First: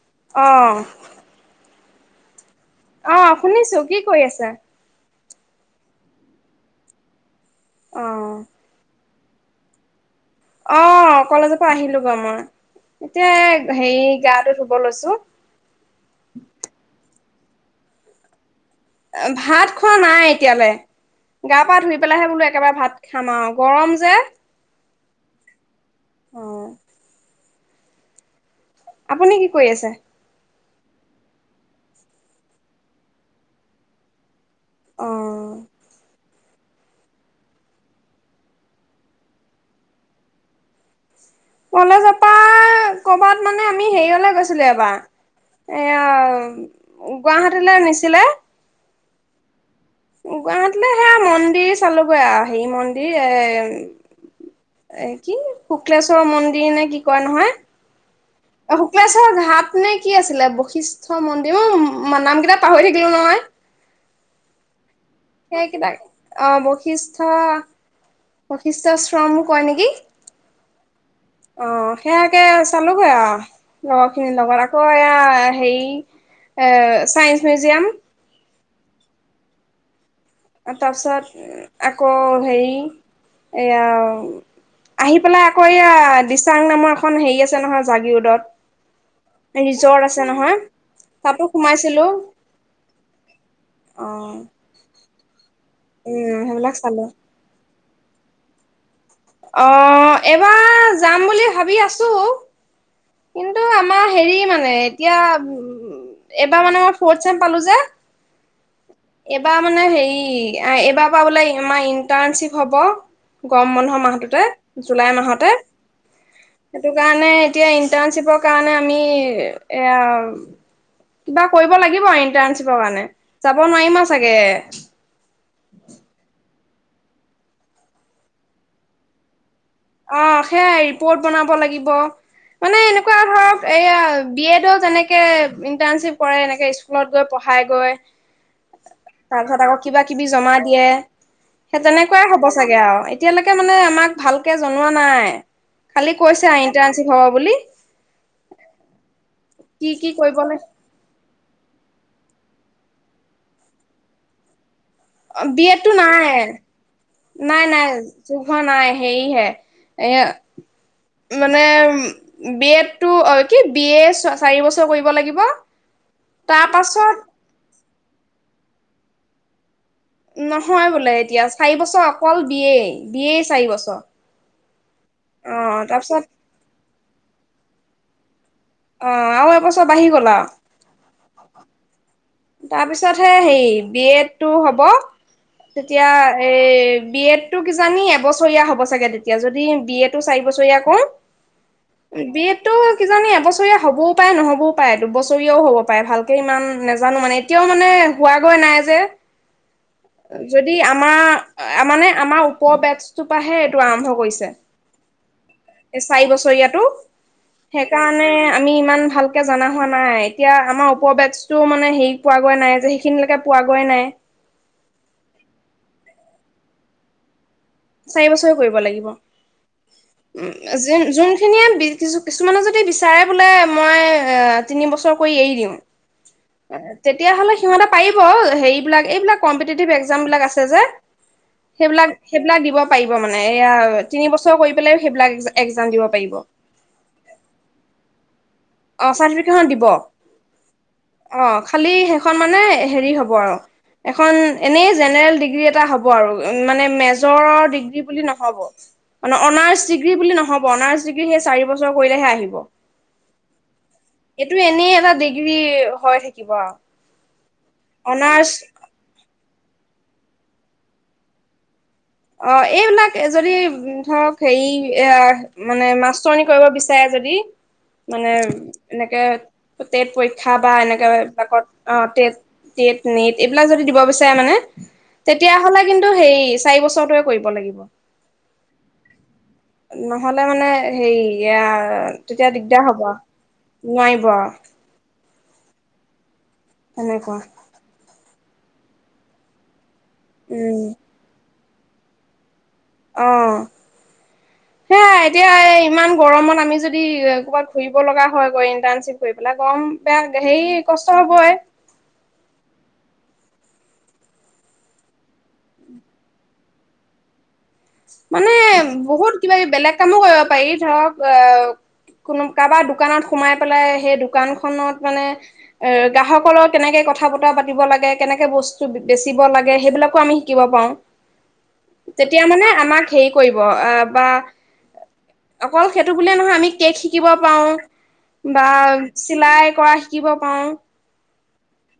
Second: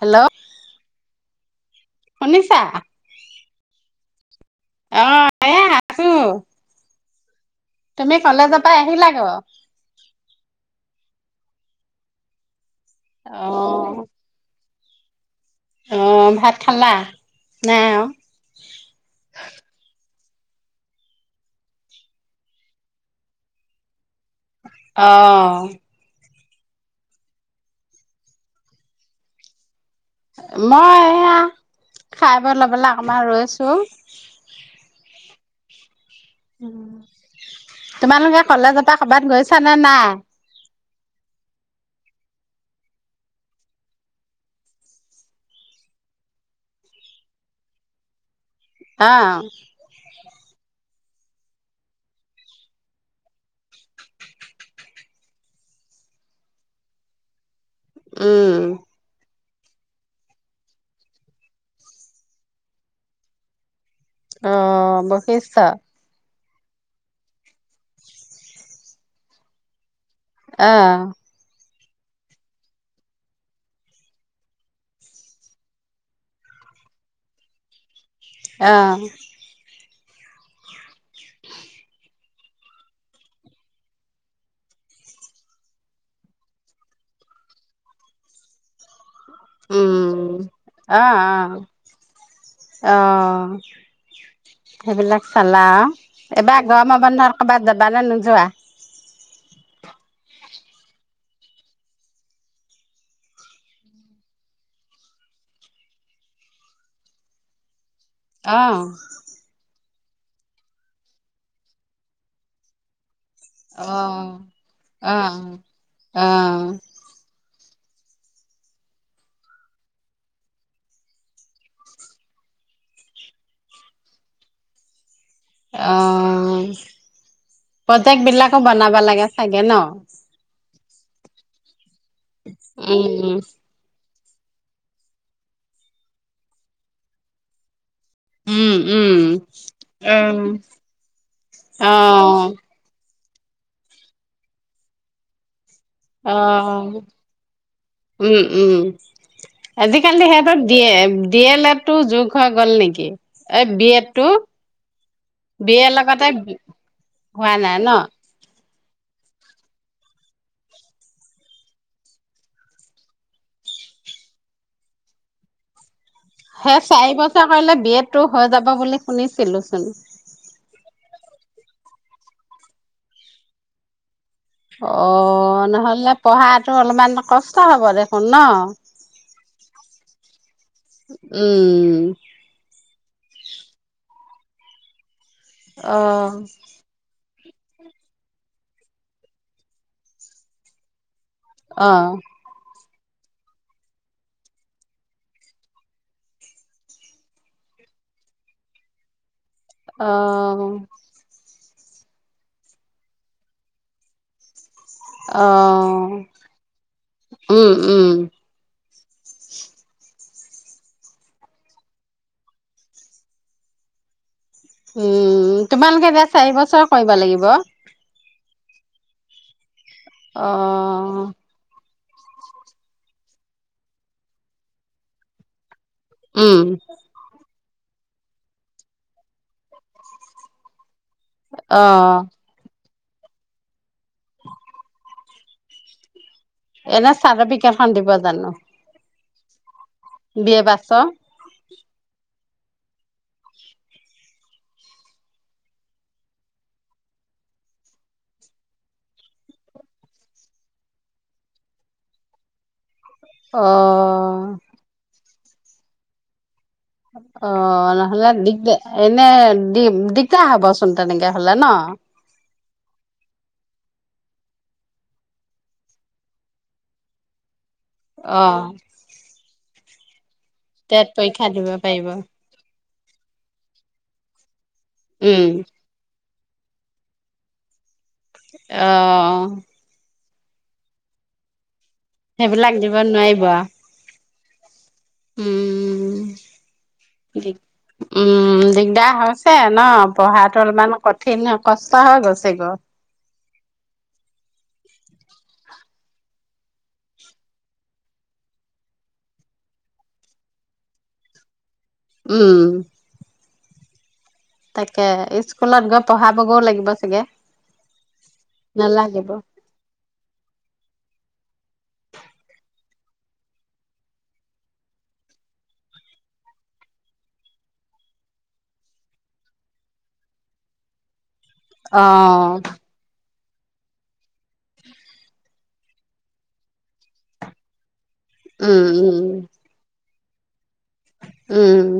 Hello অহ শুনিছা অ শুনিছো কি কৰি আছা অ এয়া আছো তুমি অহ কলেজৰ পৰা আহিলা অ অ কলেজৰ পৰা আহিলো ব মই এতিয়া অ' হেৰি গাটো ধু ধুব লৈছোঁ অ ভাত খালা নাই আৰু ভাত খোৱা নাই এতিয়ালে গা পা ধুই পেলাইহে বোলো একেবাৰে ভাত খাম আৰু গৰম যে অহ অহ আপুনি কি কৰি আছে মই এয়া খাই বৈ ল'বলৈ অকমান ৰৈছো অহ তোমালোকে কলেজৰ পৰা কবাত গৈছা নে নাই কলেজপা কৰবাত মানে আমি হেৰিয়লে গৈছিলো এবাৰ এয়া গুৱাহাটীলে নিছিলে আহ গুৱাহাটীলৈ সেয়া মন্দিৰ চালোঁগৈ আৰু হে মন্দিৰ এই এ কি শুক্লেশ্বৰৰ মন্দিৰ নে কি কই নহয় উম [unintelligible] আপে কি আছিলে বশিষ্ঠ মন্দিৰ নাম কেইটা পাহৰি থাকিলো নহয় অ ব পেছা আহ বৈশিষ্ট বৈশিষ্ট শ্ৰম কয় নেকি আহ অঁ সেয়াকে চালোগৈ আৰু লগৰখিনিৰ লগত আকৌ এয়া হেৰি চাইন্স মিউজিয়াম আহ তাৰপাছত আকৌ হেৰি এয়া আহি পেলাই আকৌ এয়া দিচাং নামৰ এখন হেৰি আছে নহয় জাগি ৰোডত ৰিজৰ্ট উম আছে নহয় অ' তাতো অ' সোমাইছিলো অ' অ সেইবিলাক চালা অ উম এবাৰ সেইবিলাক গৰমৰ চালো বন্ধৰ কৰ'বাত যাবা যাবা নে নোযোৱা অ এইবাৰ যাম বুলি ভাবি আছো কিন্তু আমাৰ হেৰি মানে এতিয়া এইবাৰ ফৌৰ্থচেম পালোঁ যে অ' এইবাৰ মানে হেৰি ই এইবাৰ পৰা বোলে আমাৰ ইণ্টাৰ্ণশ্বিপ হ'ব গম মনহোৱা মা অ' জুলাই মাহতে অ' অ সেইটো কাৰণে এতিয়া ইন্টাৰচিপৰ কাৰণে আমি সেয়া কিবা কৰিব লাগিব ইন্টাৰচিপৰ কাৰণে যাব নোৱাৰিম চাগে অ প্ৰজেক্ট বিলাকো বনাব লাগে চাগে ন অ সেয়াই প'ৰ্ট বনাব লাগিব মানে এনেকুৱা উম ধৰক এয়া বি এডও যেনেকে ইণ্টাৰ্নশ্বিপ কৰে এনেকে স্কুলত গৈ পঢ়াই গৈ উম উম তাৰপিছত আকৌ কিবা কিবি উম জমা দিয়ে সেই অ তেনেকুৱাই হ'ব চাগে আৰু এতিয়ালৈকে মানে আমাক ভাল তাকে জনোৱা নাই খালি অ কৈছে আৰু ইণ্টাৰ্ণশ্বিপ হ'ব বুলি উম উম কি কি আজিকালি কৰিব সিহঁতৰ লাগে দিয়ে ডি এল এডটো যোগ হৈ গ'ল নেকি এই বি এডটো অ বিয়টো নাই হোৱা নাই নাই ন ন হে হে এ মানে বি এডটো কি বি এ চাৰি বছৰ কৰিব লাগিব তাৰ সেই চাৰি পাছত বছৰ কৰিলে বিয়ট টো হৈ যাব বুলি শুনিছিলো চোন নহয় বোলে এতিয়া চাৰি বছৰ অকল বিয়েই বিয়েই চাৰি বছৰ অ নহ'লে পঢ়াতটো অলপমান কষ্ট হ'ব দে শূন্য আহ আৰু এবছৰ বাঢ়ি গলা উম তাৰপিছতহে হেৰি বি এডটো হ'ব তেতিয়া অ এ বি এত টো কিজানি এবছৰীয়া হ'ব চাগে তেতিয়া যদি বি এ তটো চাৰি বছৰীয়া কৰো অ বি এটো কিজানি এবছৰীয়া হ'বও পাৰে নহ'বও পাৰে দুবছৰীয়াও হ'ব পাৰে ভালকে ইমান নাজানো মানে এতিয়াও মানে হোৱাগৈ নাই যে যদি অ আমাৰ মানে আমাৰ ওপৰ বেটছটোৰ পৰাহে এইটো আৰম্ভ কৰিছে অ', চাৰি উম, বছৰীয়াতটো সেই উম, কাৰণে আমি ইমান ভালকে জনা হোৱা নাই এতিয়া আমাৰ ওপৰ বেটছ টো মানে হেৰি পোৱা গৈ নাই যে সেইখিনিলৈকে পোৱাগৈ নাই উম তোমালোকে এয়া চাৰি বছৰ কৰিব লাগিব চাৰি বছৰে কৰিব লাগিব উ যে অ', যোনখিনিয়ে কিছু কিছুমানে যদি বিচাৰে বোলে মই তিন বছৰ কৰি এৰি দিম উম, তেতিয়া হ'লে সিহতে পাৰিব হেৰিবলাক এইবিলাক কম্পিতিটিভ একজাম বিলাক আছে যে অ সেইবিলাক সেইবিলাক দিব পাৰিব মানে এয়া তিন বছৰ কৰি পেলাই সেইবিলাক এক্সাম দিব পাৰিব এনে চাভাবিক এখন দিব জানো অঁ চাৰ্টিফিকেটইখন দিব বি এ পাছৰ? অ খালি শেষ খন মানে হেৰি হ'ব আৰু এখন এনেই জেনেৰেল ডিগ্ৰী এটা হ'ব আৰু মানে মেজৰৰ ডিগ্ৰী বুলি নহব অনা অনাৰ্চ ডিগ্ৰী বুলি নহব অনাৰ্চ ডিগ্ৰী সেই চাৰিবছৰ কৰিলেহে আহিব অহ গ্ৰী হৈ থাকিব আও অ নহ'লে দিগদাৰ এনে দিম দিগদাৰ হবচোন তেনেকে হলে ন অ এইবিলাক যদি ধৰক হেৰি এ মানে মাষ্টৰনি কৰিব বিচাৰে যদি মানে অ', এনেকে টেট পৰীক্ষা খাবা টেট এনেকে পৰীক্ষা বাকত দিব অ পাৰিব। তেজ টেট নেট এইবিলাক যদি দিব বিচাৰে মানে উম, তেতিয়া হ'লে কিন্তু হেৰি চাৰিবছৰ টোৱে কৰিব লাগিব অহ নহলে মানে হেৰি এয়া তেতিয়া সেইবিলাক দিগদাৰ দিব হ'ব আৰু। নোৱাৰিব উম এনেকোৱা দিগ উম দিগদাৰ হৈছে ন পঢ়াটো উম অলপমান কঠিন ন কষ্টা হয় গচে গ অ সেয়াই এতিয়া ইমান গৰমত আমি যদি ক'ৰবাত ঘুৰিব লগা হয় ইণ্টাৰণশিপ কৰি পেলাই গৰম বেয়া হেৰি কষ্ট হবই উম তাকে স্কুলত গৈ পঢ়াবগৈও লাগিব চাগে মানে নালাগিব বহুত কিবা কি বেলেগ কামো কৰিব পাৰি ধৰক অ কোনো কাৰবা দোকানত সোমাই পেলাই সেই দোকানখনত মানে গ্ৰাহকৰ লগত কেনেকে কথা বতৰা পাতিব লাগে কেনেকে বস্তু বেচিব লাগে সেইবিলাকো আমি শিকিব পাৰোঁ অ হেৰি কৰিব বা অকল সেইটো বুলিয়ে নহয় আমি কেক শিকিব পাৰোঁ বা উম উম চিলাই কৰা, শিকিব পাৰোঁ উম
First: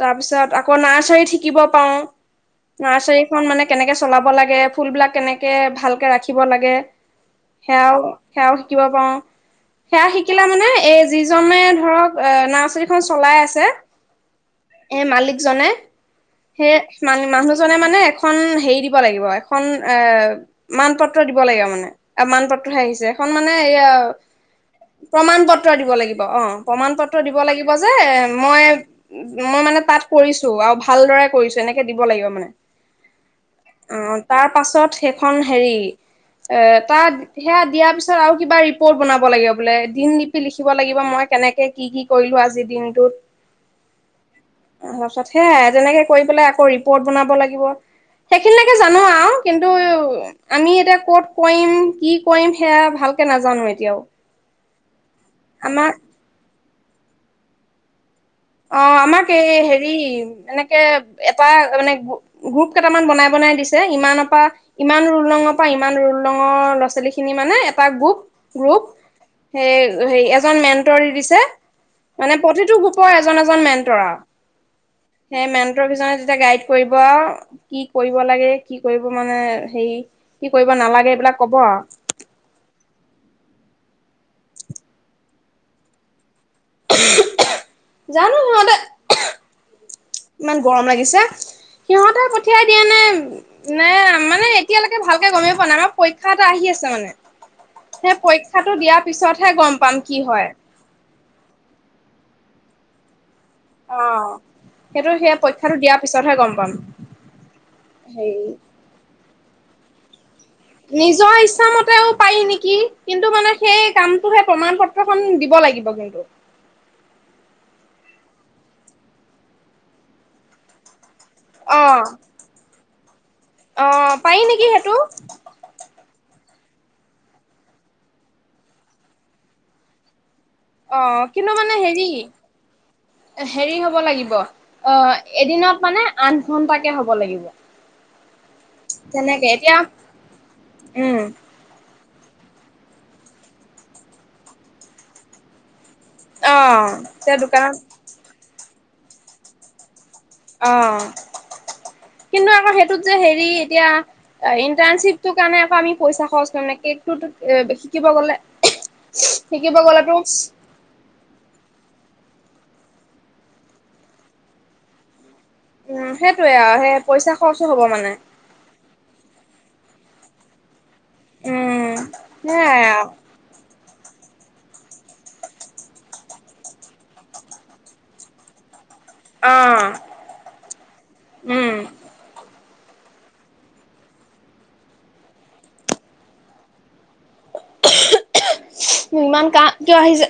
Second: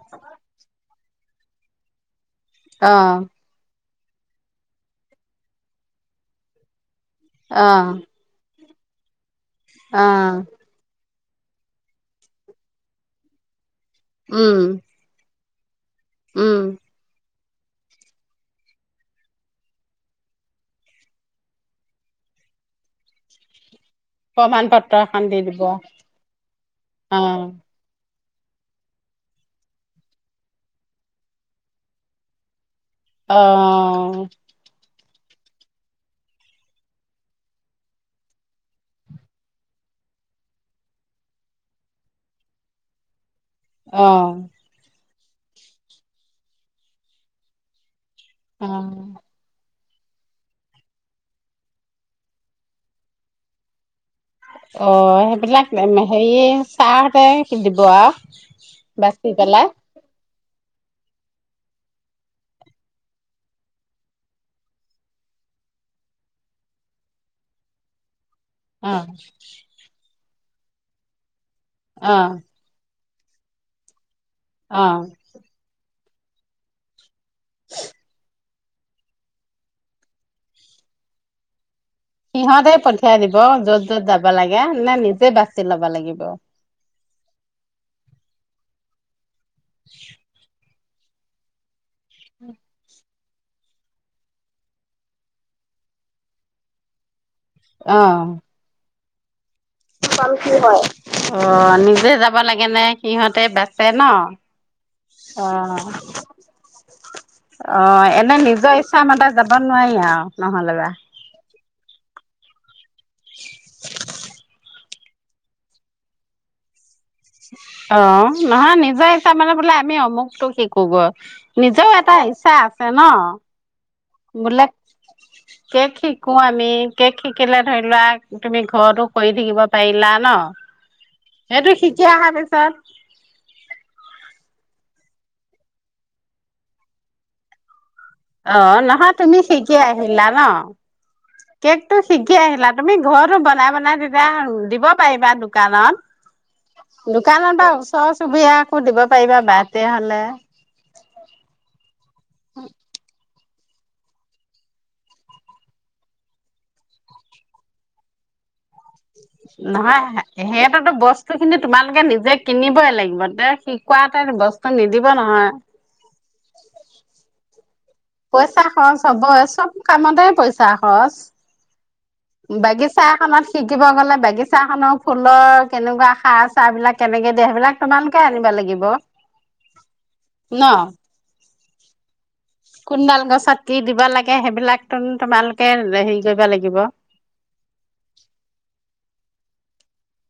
তাৰপিছত আকৌ নাৰ্চাৰীত শিকিব পাওঁ ন অ চাৰীখন মানে কেনেকে চলাব লাগে ফুলবলাক কেনেকে ভালকে ৰাখিব লাগে অ খেও খেও কিবা পাওঁ অ সেয়া শিকিলা মানে এই যিজনে ধৰক নাৰ্চাৰীখন চলাই আছে উম! জনে উম সেয় মান মানুহ জনে মানে এখন হেৰি দিব লাগিব এখন এ মান পত্ৰ দিব লাগিব মানে মান পত্ৰহে আহিছে এখন মানে এয়া প্ৰমাণ পত্ৰ এখন দি প্ৰমণ পত্ৰ দিব লাগিব অ প্ৰমণ পত্ৰ অ দিব লাগিব যে মই মই মানে তাত কৰিছো আৰু ভালদৰে কৰিছো এনেকে দিব লাগিব মানে অ' তাৰ পাছত সেইখন হেৰি এ তাত সেয়া দিয়াৰ পিছত আৰু কিবা ৰিপৰ্ট বনাব লাগিব বোলে দিন লিপি লিখিব লাগিব মই কেনেকে কি কি কৰিলো আজিৰ দিনটোত অ' তাৰ পিছত সে যেনেকে কৰি পেলাই আকৌ ৰিপৰ্ট বনাব লাগিব অ সেইখিনিলৈকে জানো আৰু কিন্তু কিন্তু আমি এতিয়া কত কৰিম কি কৰিম সেয়া ভালকে নাজানো এতিয়াও অ সেইবিলাক আমাৰ হেৰিয় তাহ হতে কধিব আৰু অ' আমাক বাচি এই পেলাই হেৰি এনেকে এটা মানে গ্ৰুপ কেইটামান বনাই বনাই দিছে ইমানৰ পৰা ইমান ৰুল ৰঙৰ পৰা ইমান ৰুল ৰঙৰ ল'ৰা ছোৱালী খিনি মানে এটা গ্ৰুপ গ্ৰুপ অ স হ এজন মেণ্টৰ দিছে অ মানে পথটো গ ই এজন এজন মেনটৰা অ সেই মেন্ট্ৰৰ পিছনা গাইড কৰিব কি কৰিব লাগে কি কৰিব মানে হেৰি কি কৰিব নালাগে এইবিলাক কব আৰু সিহঁতে পঠিয়াই দিব যত য'ত যাব লাগে নে নিজে বাচি ল'ব লাগিব। জানো সিহতে [unintelligible] গৰম লাগিছে। সিহঁতে পঠিয়াই দিয়েনে। নে মানে এতিয়ালৈকে ভালকে গমেই পোৱা নাই, আমাৰ পৰীক্ষা এটা আহি আছে মানে সেই অ পৰীক্ষাটো দিয়াত পিছত কি হয় অ', যাব লাগেনে সিহঁত বাচে অ ন সেইটো সেই পৰীক্ষাটো অ', দিয়াৰ পিছতহে গম পাম অ', এনে হেৰি নিজৰ ইচ্ছামতে। যাব নোৱাৰি আৰু নহ'লে বা। নিজৰ ইচ্ছামতেওঁ পায় নেকি কিন্তু মানে সেই কামটো সেই প্ৰমণ পত্ৰখন দিব লাগিব কিন্তু অ', নহয় নিজৰ হিচাপ মানে বোলে আমি অমুকতটো শিকো গৈ অ নিজৰও এটা ইচ্ছা আছ। ছে ন অ', পাৰি বোলে নেকি সেইটো কেক শিকো আমি কেক শিকিলে ধৰি লোৱা তুমি ঘৰত কৰি থাকিব পাৰিলা ন অ', কিন্তু সেইটো মানে শিকি হেৰি, অহাৰ পিছত হেৰি হ'ব লাগিব। অ', এদিনত মানে আঠ ঘন্টাকে হ'ব লাগিব। অ', নহয় তুমি তেনেকে শিকি এতিয়া আহিলা ন উম শিকি আহিলা তুমি ঘৰতো বনাই বনাই তেতিয়া দিব পাৰিবা অ', দোকানত এতিয়া দোকানত বা ওচৰচুবুৰীয়া সুধিব দিব পাৰিবা বাৰ্থদে হ'লে অ', কিন্তু আকৌ সেইটোত যে হেৰি এতিয়া ইন্টাৰ্ণশ্বিপটো কাৰণে আকৌ আমি পইচা খৰচ কৰিম কেক শিকিব গলে। শিকিব নহয় গ'লেতো উম, সিহঁততো বস্তু খিনি তোমালোকে নিজে কিনিবই লাগিব দে শিকোৱা এটা বস্তু নিদিব নহয়। উ'ম সেইটোয়ে আৰু সেই পইচা খৰচ পইচা খৰচ হবয়ে। কামতে পইচা উম। চ সেয়াই বাগিচা আৰু এখনত শিকিব গ'লে বাগিছা খনৰ ফুলৰ কেনেকুৱা সাৰ চাৰ বিলাক কেনেকে দিয়ে সেইবিলাক তোমালোকে আনিব লাগিব। ন আহ কোনডাল গছত কি দিবা লাগে সেইবিলাকন তোমালোকে হেৰি কৰিব লাগিব উ ইমান কাহ কিয় আহিছে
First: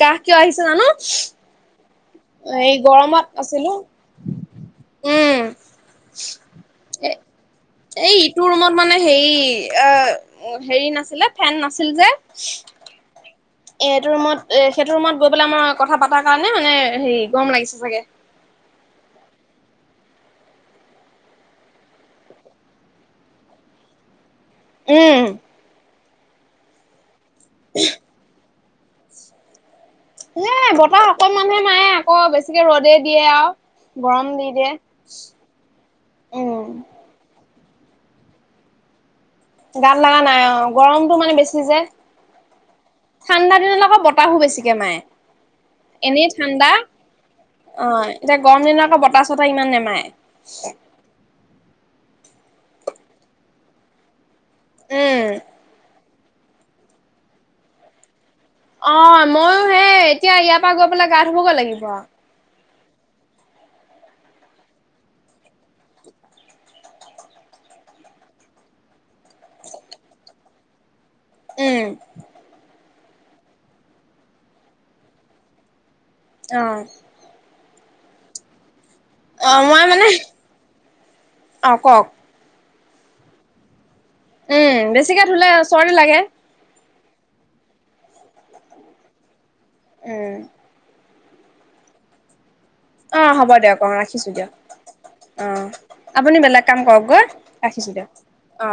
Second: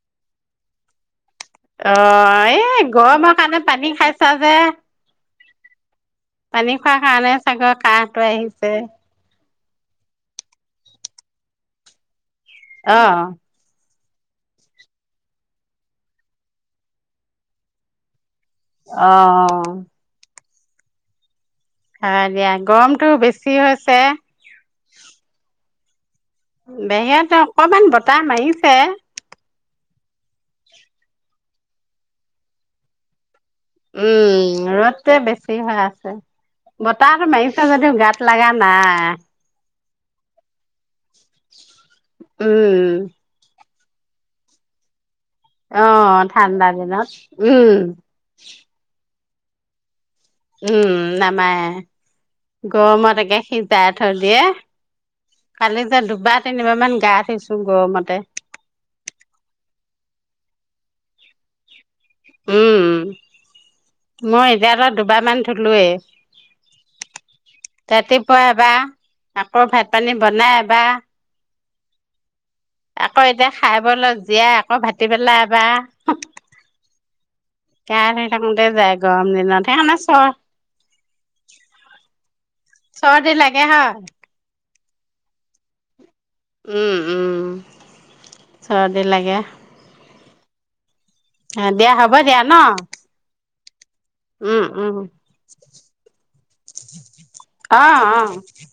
কাহ কিয় আহিছে জানো অ এই গৰমত গৰমৰ কাৰণে আছিলো পানী খাইছা যে উম, পানী খোৱাৰ এ কাৰণে চাগৰ এই কাহটো ইটো আহিছে ৰুমত মানে হেৰি হেৰি নাছিলে ফেন নাছিল যে অ এ এইটো ৰুমত এ সেইটো ৰুমত গৈ পেলাই মই কথা পাতাৰ কাৰণে মানে হেৰি গৰম লাগিছে চাগে আহ অ দিয়া গৰমতটো বেছি হৈছে উম বেহত ত অকণমান বতাহ মাৰিছ হে বতাহ অকল মানুহে মাৰে আকৌ বেছিকে ৰ'দ দিয়ে আৰু গৰম দি উম দিয়ে ৰ'দ তে বেছি হৈ আছে উম, বতাহটো মাৰি যদিও গাত লগা নাই গাল লগা নাই অ গৰমতটো মানে বেছি যায় উম ঠাণ্ডা দিন বতাহো বেছিকে মায়ে আহ ঠাণ্ডা দিনত উম অ' এতিয়া গৰম দিনত আকৌ বতাহ ইমান নেমায় উম নাম গৰমত একে সিজাই থৈ দিয়ে উম, কালি যে দুবাৰ তিনিবাৰ মান গা ধুইছো গৰমতে অ মইো সেই এতিয়া ইয়াৰ পৰা গৈ পেলাই কা ধবগৈ লাগিব উ মই এতিয়া ত দুবাৰ মান ধলোৱেই ৰাতিপুৱা এবাৰ আকৌ ভাত পানী বনাই বা উম আকৌ এতিয়া খাই ব অলপ জীয়াই আকৌ ভতি পেলাই বা আহ কাৰে দে আহ মই মানে অ কওক চৰদিন লাগে হয় বেছিকৈ ধুলে চৰ্দি লাগে উম, উম। চৰ্দি লাগে। উম। অ, দিয়া হ'ব দিয়া ন। অ', হ'ব দিয়ক। অ', ৰাখিছোঁ দিয়ক উম উম অ। আপুনি বেলেগ কাম কৰক গৈ, ৰাখিছোঁ দিয়ক, অ।